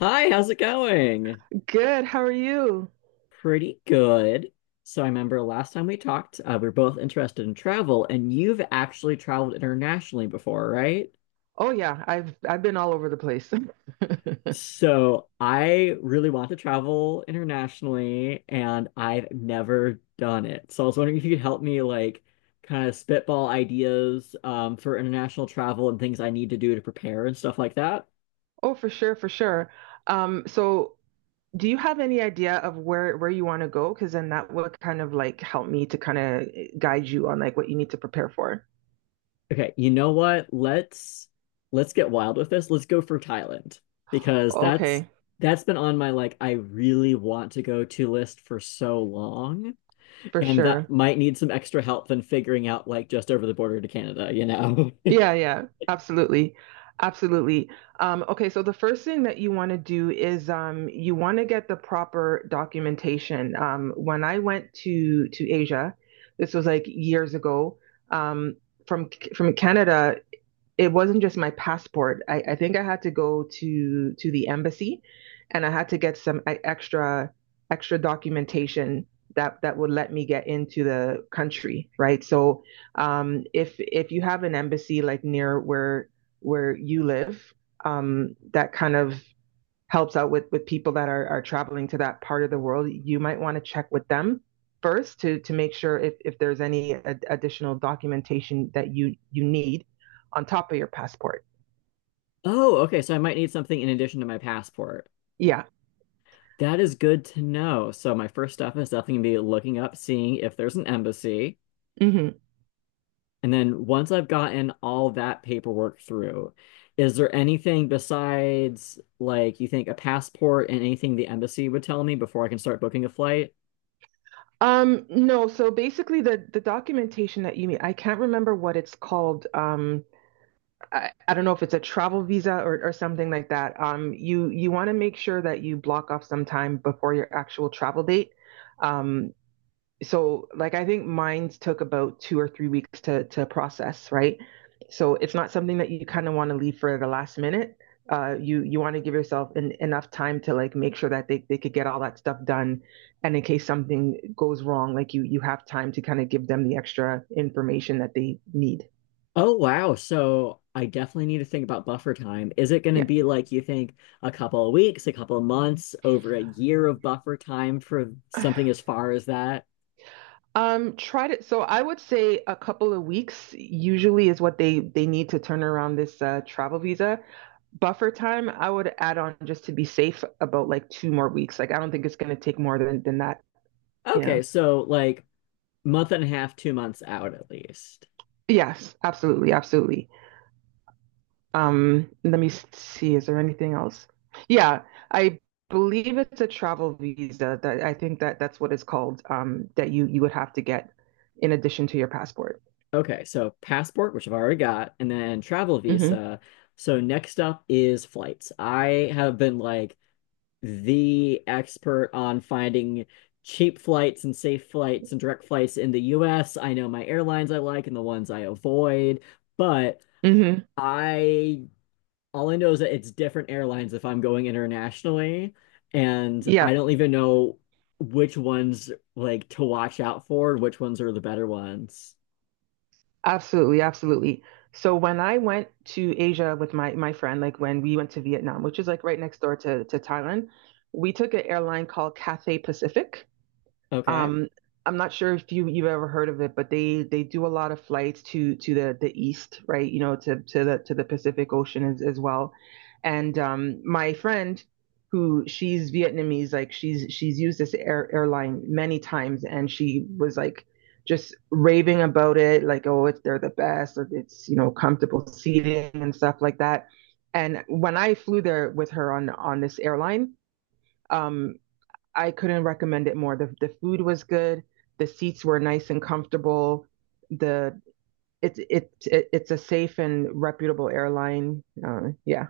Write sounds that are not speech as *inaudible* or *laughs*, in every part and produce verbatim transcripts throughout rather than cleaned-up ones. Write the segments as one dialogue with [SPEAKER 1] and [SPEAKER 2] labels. [SPEAKER 1] Hi, how's it going?
[SPEAKER 2] Good. How are you?
[SPEAKER 1] Pretty good. So I remember last time we talked, uh, we are both interested in travel, and you've actually traveled internationally before, right?
[SPEAKER 2] Oh yeah, I've I've been all over the place. *laughs*
[SPEAKER 1] So I really want to travel internationally, and I've never done it. So I was wondering if you could help me, like, kind of spitball ideas um, for international travel and things I need to do to prepare and stuff like that.
[SPEAKER 2] Oh, for sure, for sure. Um, so do you have any idea of where where you want to go? Because then that would kind of like help me to kind of guide you on like what you need to prepare for.
[SPEAKER 1] Okay, you know what? Let's let's get wild with this. Let's go for Thailand because that's
[SPEAKER 2] Okay,
[SPEAKER 1] that's been on my like I really want to go to list for so long,
[SPEAKER 2] for
[SPEAKER 1] and that
[SPEAKER 2] sure.
[SPEAKER 1] might need some extra help than figuring out like just over the border to Canada, you know. *laughs*
[SPEAKER 2] Yeah, yeah, absolutely. Absolutely. Um, okay, so the first thing that you want to do is, um, you want to get the proper documentation. Um, when I went to to Asia, this was like years ago, um, from from Canada, it wasn't just my passport. I, I think I had to go to to the embassy, and I had to get some e- extra extra documentation that that would let me get into the country, right? So, um, if if you have an embassy like near where where you live, um, that kind of helps out with with people that are, are traveling to that part of the world. You might want to check with them first to to make sure if, if there's any ad- additional documentation that you you need on top of your passport.
[SPEAKER 1] Oh, okay, so I might need something in addition to my passport.
[SPEAKER 2] Yeah.
[SPEAKER 1] That is good to know. So my first step is definitely gonna be looking up, seeing if there's an embassy.
[SPEAKER 2] Hmm.
[SPEAKER 1] And then once I've gotten all that paperwork through, is there anything besides like you think a passport and anything the embassy would tell me before I can start booking a flight?
[SPEAKER 2] Um no so basically the the documentation that you need, I can't remember what it's called. Um I, I don't know if it's a travel visa or, or something like that. Um you you want to make sure that you block off some time before your actual travel date, um so like I think mines took about two or three weeks to to process, right? So it's not something that you kind of want to leave for the last minute. Uh, you you want to give yourself en- enough time to like make sure that they, they could get all that stuff done, and in case something goes wrong, like you you have time to kind of give them the extra information that they need.
[SPEAKER 1] Oh wow, so I definitely need to think about buffer time. Is it going to
[SPEAKER 2] Yeah.
[SPEAKER 1] be like you think a couple of weeks, a couple of months, over a year of buffer time for something as far as that?
[SPEAKER 2] Um, tried it. So I would say a couple of weeks usually is what they they need to turn around this uh, travel visa. Buffer time, I would add on just to be safe about like two more weeks. Like I don't think it's going to take more than than that. Yeah.
[SPEAKER 1] Okay, so like month and a half, two months out at least.
[SPEAKER 2] Yes, absolutely, absolutely. Um, let me s- see. Is there anything else? Yeah, I believe it's a travel visa that I think that that's what it's called. Um, that you you would have to get in addition to your passport.
[SPEAKER 1] Okay, so passport, which I've already got, and then travel
[SPEAKER 2] Mm-hmm.
[SPEAKER 1] visa. So next up is flights. I have been like the expert on finding cheap flights and safe flights and direct flights in the U S. I know my airlines I like and the ones I avoid, but
[SPEAKER 2] Mm-hmm.
[SPEAKER 1] I all I know is that it's different airlines if I'm going internationally, and I
[SPEAKER 2] Yeah.
[SPEAKER 1] don't even know which ones like to watch out for, which ones are the better ones.
[SPEAKER 2] Absolutely, absolutely. So when I went to Asia with my my friend, like when we went to Vietnam, which is like right next door to to Thailand, we took an airline called Cathay Pacific.
[SPEAKER 1] Okay.
[SPEAKER 2] Um, I'm not sure if you you've ever heard of it, but they they do a lot of flights to to the the east, right? You know, to to the to the Pacific Ocean as, as well. And um, my friend, who, she's Vietnamese, like she's she's used this air, airline many times, and she was like just raving about it, like, oh, it's they're the best, or it's, you know, comfortable seating and stuff like that. And when I flew there with her on on this airline, um, I couldn't recommend it more. The the food was good. The seats were nice and comfortable. The it's it, it it's a safe and reputable airline. Uh, yeah,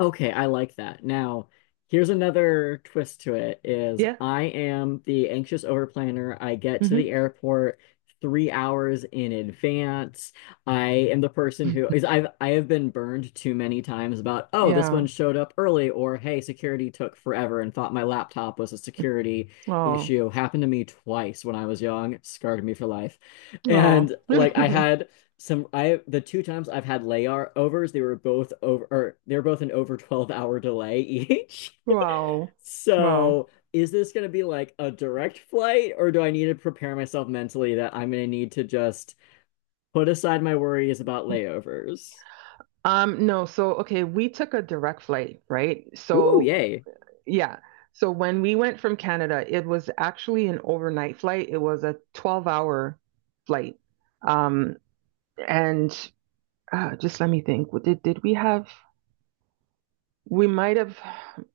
[SPEAKER 1] Okay, I like that. Now, here's another twist to it is
[SPEAKER 2] yeah,
[SPEAKER 1] I am the anxious overplanner. I get to the
[SPEAKER 2] mm-hmm.
[SPEAKER 1] airport three hours in advance. I am the person who is I've I have been burned too many times about, oh, this one
[SPEAKER 2] Yeah.
[SPEAKER 1] showed up early, or hey, security took forever and thought my laptop was a security
[SPEAKER 2] Oh,
[SPEAKER 1] issue. Happened to me twice when I was young, scarred me for life.
[SPEAKER 2] oh,
[SPEAKER 1] And like I
[SPEAKER 2] *laughs*
[SPEAKER 1] had some I the two times I've had layovers, they were both over or they were both an over twelve hour delay each. *laughs*
[SPEAKER 2] wow, wow.
[SPEAKER 1] So is this going to be like a direct flight or do I need to prepare myself mentally that I'm going to need to just put aside my worries about layovers?
[SPEAKER 2] Um, no. So, okay, we took a direct flight, right?
[SPEAKER 1] Ooh,
[SPEAKER 2] So
[SPEAKER 1] yay.
[SPEAKER 2] yeah. So when we went from Canada, it was actually an overnight flight. It was a twelve hour flight. Um, and uh, just let me think. What Did did we have? We might have.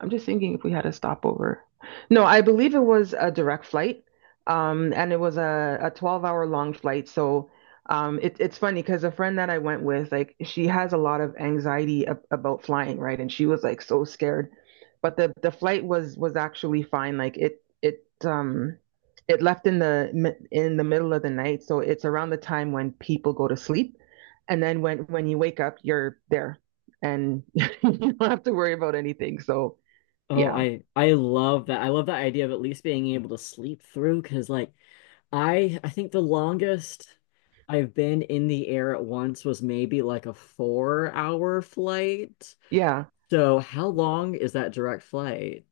[SPEAKER 2] I'm just thinking if we had a stopover. No, I believe it was a direct flight. Um, and it was a, a twelve hour long flight. So um, it, it's funny because a friend that I went with, like, she has a lot of anxiety ab about flying, right? And she was like so scared. But the, the flight was was actually fine. Like it it um it left in the mi- in the middle of the night. So it's around the time when people go to sleep. And then when when you wake up, you're there, and *laughs* you don't have to worry about anything. So
[SPEAKER 1] Oh,
[SPEAKER 2] yeah,
[SPEAKER 1] I I love that. I love that idea of at least being able to sleep through because like I I think the longest I've been in the air at once was maybe like a four hour flight.
[SPEAKER 2] yeah.
[SPEAKER 1] So how long is that direct flight?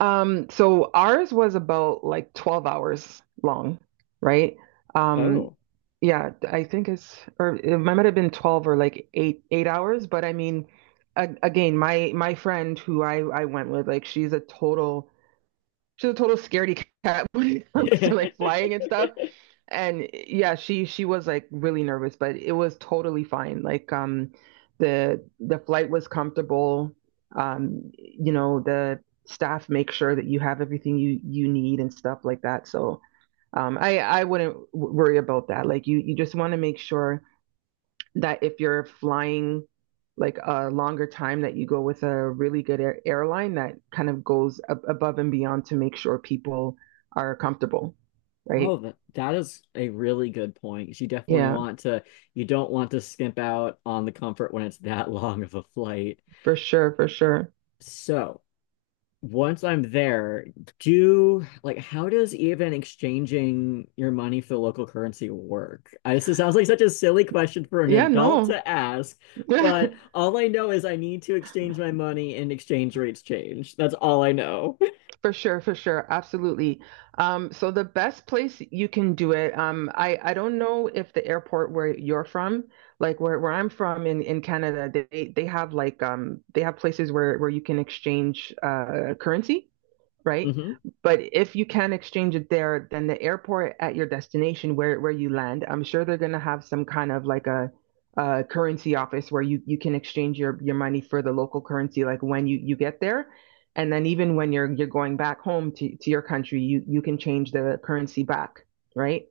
[SPEAKER 2] Um, so ours was about like twelve hours long, right? Um,
[SPEAKER 1] Oh,
[SPEAKER 2] yeah, I think it's or it might have been twelve or like eight eight hours, but I mean, a, again, my my friend who I I went with, like, she's a total she's a total scaredy cat *laughs* when it comes to like
[SPEAKER 1] *laughs*
[SPEAKER 2] flying and stuff. And, eh, yeah, she she was like really nervous, but it was totally fine. Like, um the the flight was comfortable. Um, you know, the staff make sure that you have everything you you need and stuff like that. So, um I I wouldn't w- worry about that. Like, you you just want to make sure that if you're flying like a longer time, that you go with a really good air airline that kind of goes ab above and beyond to make sure people are comfortable,
[SPEAKER 1] Oh,
[SPEAKER 2] right?
[SPEAKER 1] that, that is a really good point. You definitely
[SPEAKER 2] Yeah.
[SPEAKER 1] want to, you don't want to skimp out on the comfort when it's that *laughs* long of a flight.
[SPEAKER 2] For sure, for sure.
[SPEAKER 1] So once I'm there, do like, how does even exchanging your money for local currency work? I, this sounds like such a silly question for an
[SPEAKER 2] Yeah,
[SPEAKER 1] adult
[SPEAKER 2] no.
[SPEAKER 1] to ask,
[SPEAKER 2] *laughs*
[SPEAKER 1] but all I know is I need to exchange my money and exchange rates change. That's all I know. *laughs*
[SPEAKER 2] For sure, for sure. Absolutely. Um, so the best place you can do it, um, I, I don't know if the airport where you're from, like where, where I'm from in, in Canada, they they have like, um they have places where, where you can exchange uh currency. Right?
[SPEAKER 1] Mhm.
[SPEAKER 2] But if you can exchange it there, then the airport at your destination where where you land, I'm sure they're gonna have some kind of like a, a currency office where you you can exchange your your money for the local currency like when you you get there. And then even when you're you're going back home to, to your country, you you can change the currency back, right?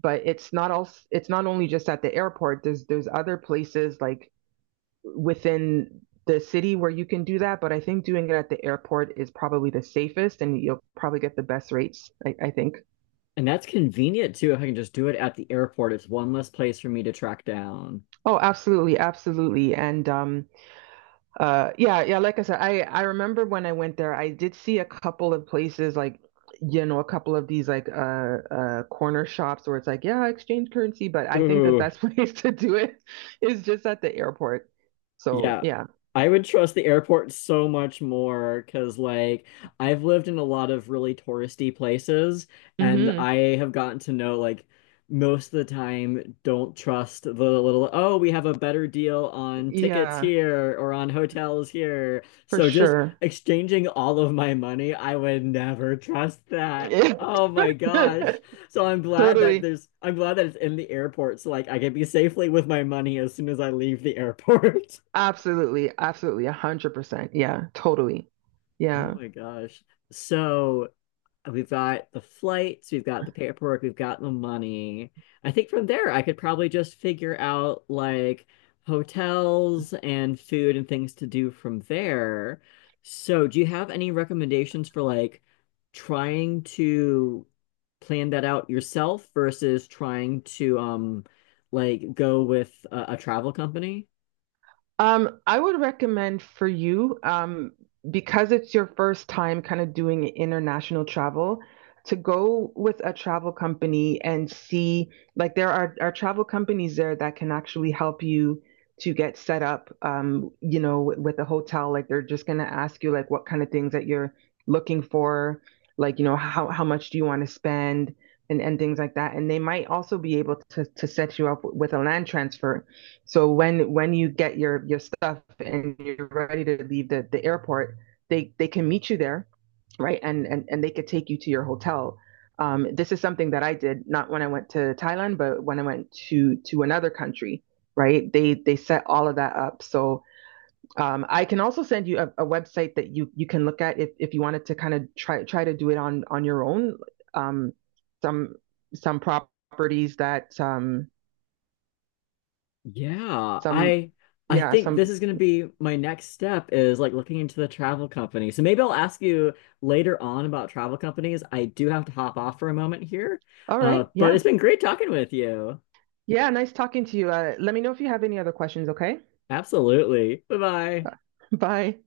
[SPEAKER 2] But it's not all it's not only just at the airport. There's there's other places like within the city where you can do that, but I think doing it at the airport is probably the safest, and you'll probably get the best rates, I, I think.
[SPEAKER 1] And that's convenient too if I can just do it at the airport. It's one less place for me to track down.
[SPEAKER 2] Oh, absolutely, absolutely. And, um uh yeah, yeah, like I said, I I remember when I went there, I did see a couple of places, like, you know, a couple of these like, uh uh corner shops where it's like, yeah, exchange currency, but I think the
[SPEAKER 1] Ooh.
[SPEAKER 2] best *laughs* place to do it is just at the airport. So,
[SPEAKER 1] Yeah,
[SPEAKER 2] yeah.
[SPEAKER 1] I would trust the airport so much more because, like, I've lived in a lot of really touristy places, and
[SPEAKER 2] Hmm.
[SPEAKER 1] I have gotten to know, like, most of the time, don't trust the little, oh, we have a better deal on tickets
[SPEAKER 2] Yeah,
[SPEAKER 1] here or on hotels here.
[SPEAKER 2] for
[SPEAKER 1] So just
[SPEAKER 2] sure.
[SPEAKER 1] exchanging all of my money, I would never trust that. Oh my gosh. So
[SPEAKER 2] *laughs*
[SPEAKER 1] I'm glad that
[SPEAKER 2] Totally.
[SPEAKER 1] there's, I'm glad that it's in the airport so like I can be safely with my money as soon as I leave the *laughs* airport.
[SPEAKER 2] Absolutely. Absolutely. A hundred percent. Yeah. Totally.
[SPEAKER 1] Oh
[SPEAKER 2] Yeah.
[SPEAKER 1] my gosh. So we've got the flights, we've got the paperwork, we've got the money. I think from there I could probably just figure out like hotels and food and things to do from there. So do you have any recommendations for like trying to plan that out yourself versus trying to um like go with a, a travel company?
[SPEAKER 2] Um, I would recommend for you, um, because it's your first time kind of doing international travel, to go with a travel company and see, like, there are, are travel companies there that can actually help you to get set up, um, you know, with, with a hotel. Like, they're just gonna ask you like what kind of things that you're looking for, like, you know, how how much do you want to spend, and, and, things like that. And they might also be able to to set you up with a land transfer, so when when you get your your stuff and you're ready to leave the, the airport, they they can meet you there, right? And and and they could take you to your hotel. Um, this is something that I did not when I went to Thailand, but when I went to to another country, right? They they set all of that up. So, um, I can also send you a, a website that you you can look at if if you wanted to kind of try try to do it on on your own. Um, some some properties that, um,
[SPEAKER 1] Yeah,
[SPEAKER 2] some
[SPEAKER 1] I I
[SPEAKER 2] yeah
[SPEAKER 1] think this
[SPEAKER 2] some
[SPEAKER 1] is going to be my next step is like looking into the travel company. So maybe I'll ask you later on about travel companies. I do have to hop off for a moment here.
[SPEAKER 2] all
[SPEAKER 1] Uh,
[SPEAKER 2] right,
[SPEAKER 1] but
[SPEAKER 2] yeah.
[SPEAKER 1] it's been great talking with you.
[SPEAKER 2] Yeah, nice talking to you. Uh, let me know if you have any other questions, okay?
[SPEAKER 1] Absolutely. Bye-bye.
[SPEAKER 2] *laughs* Bye.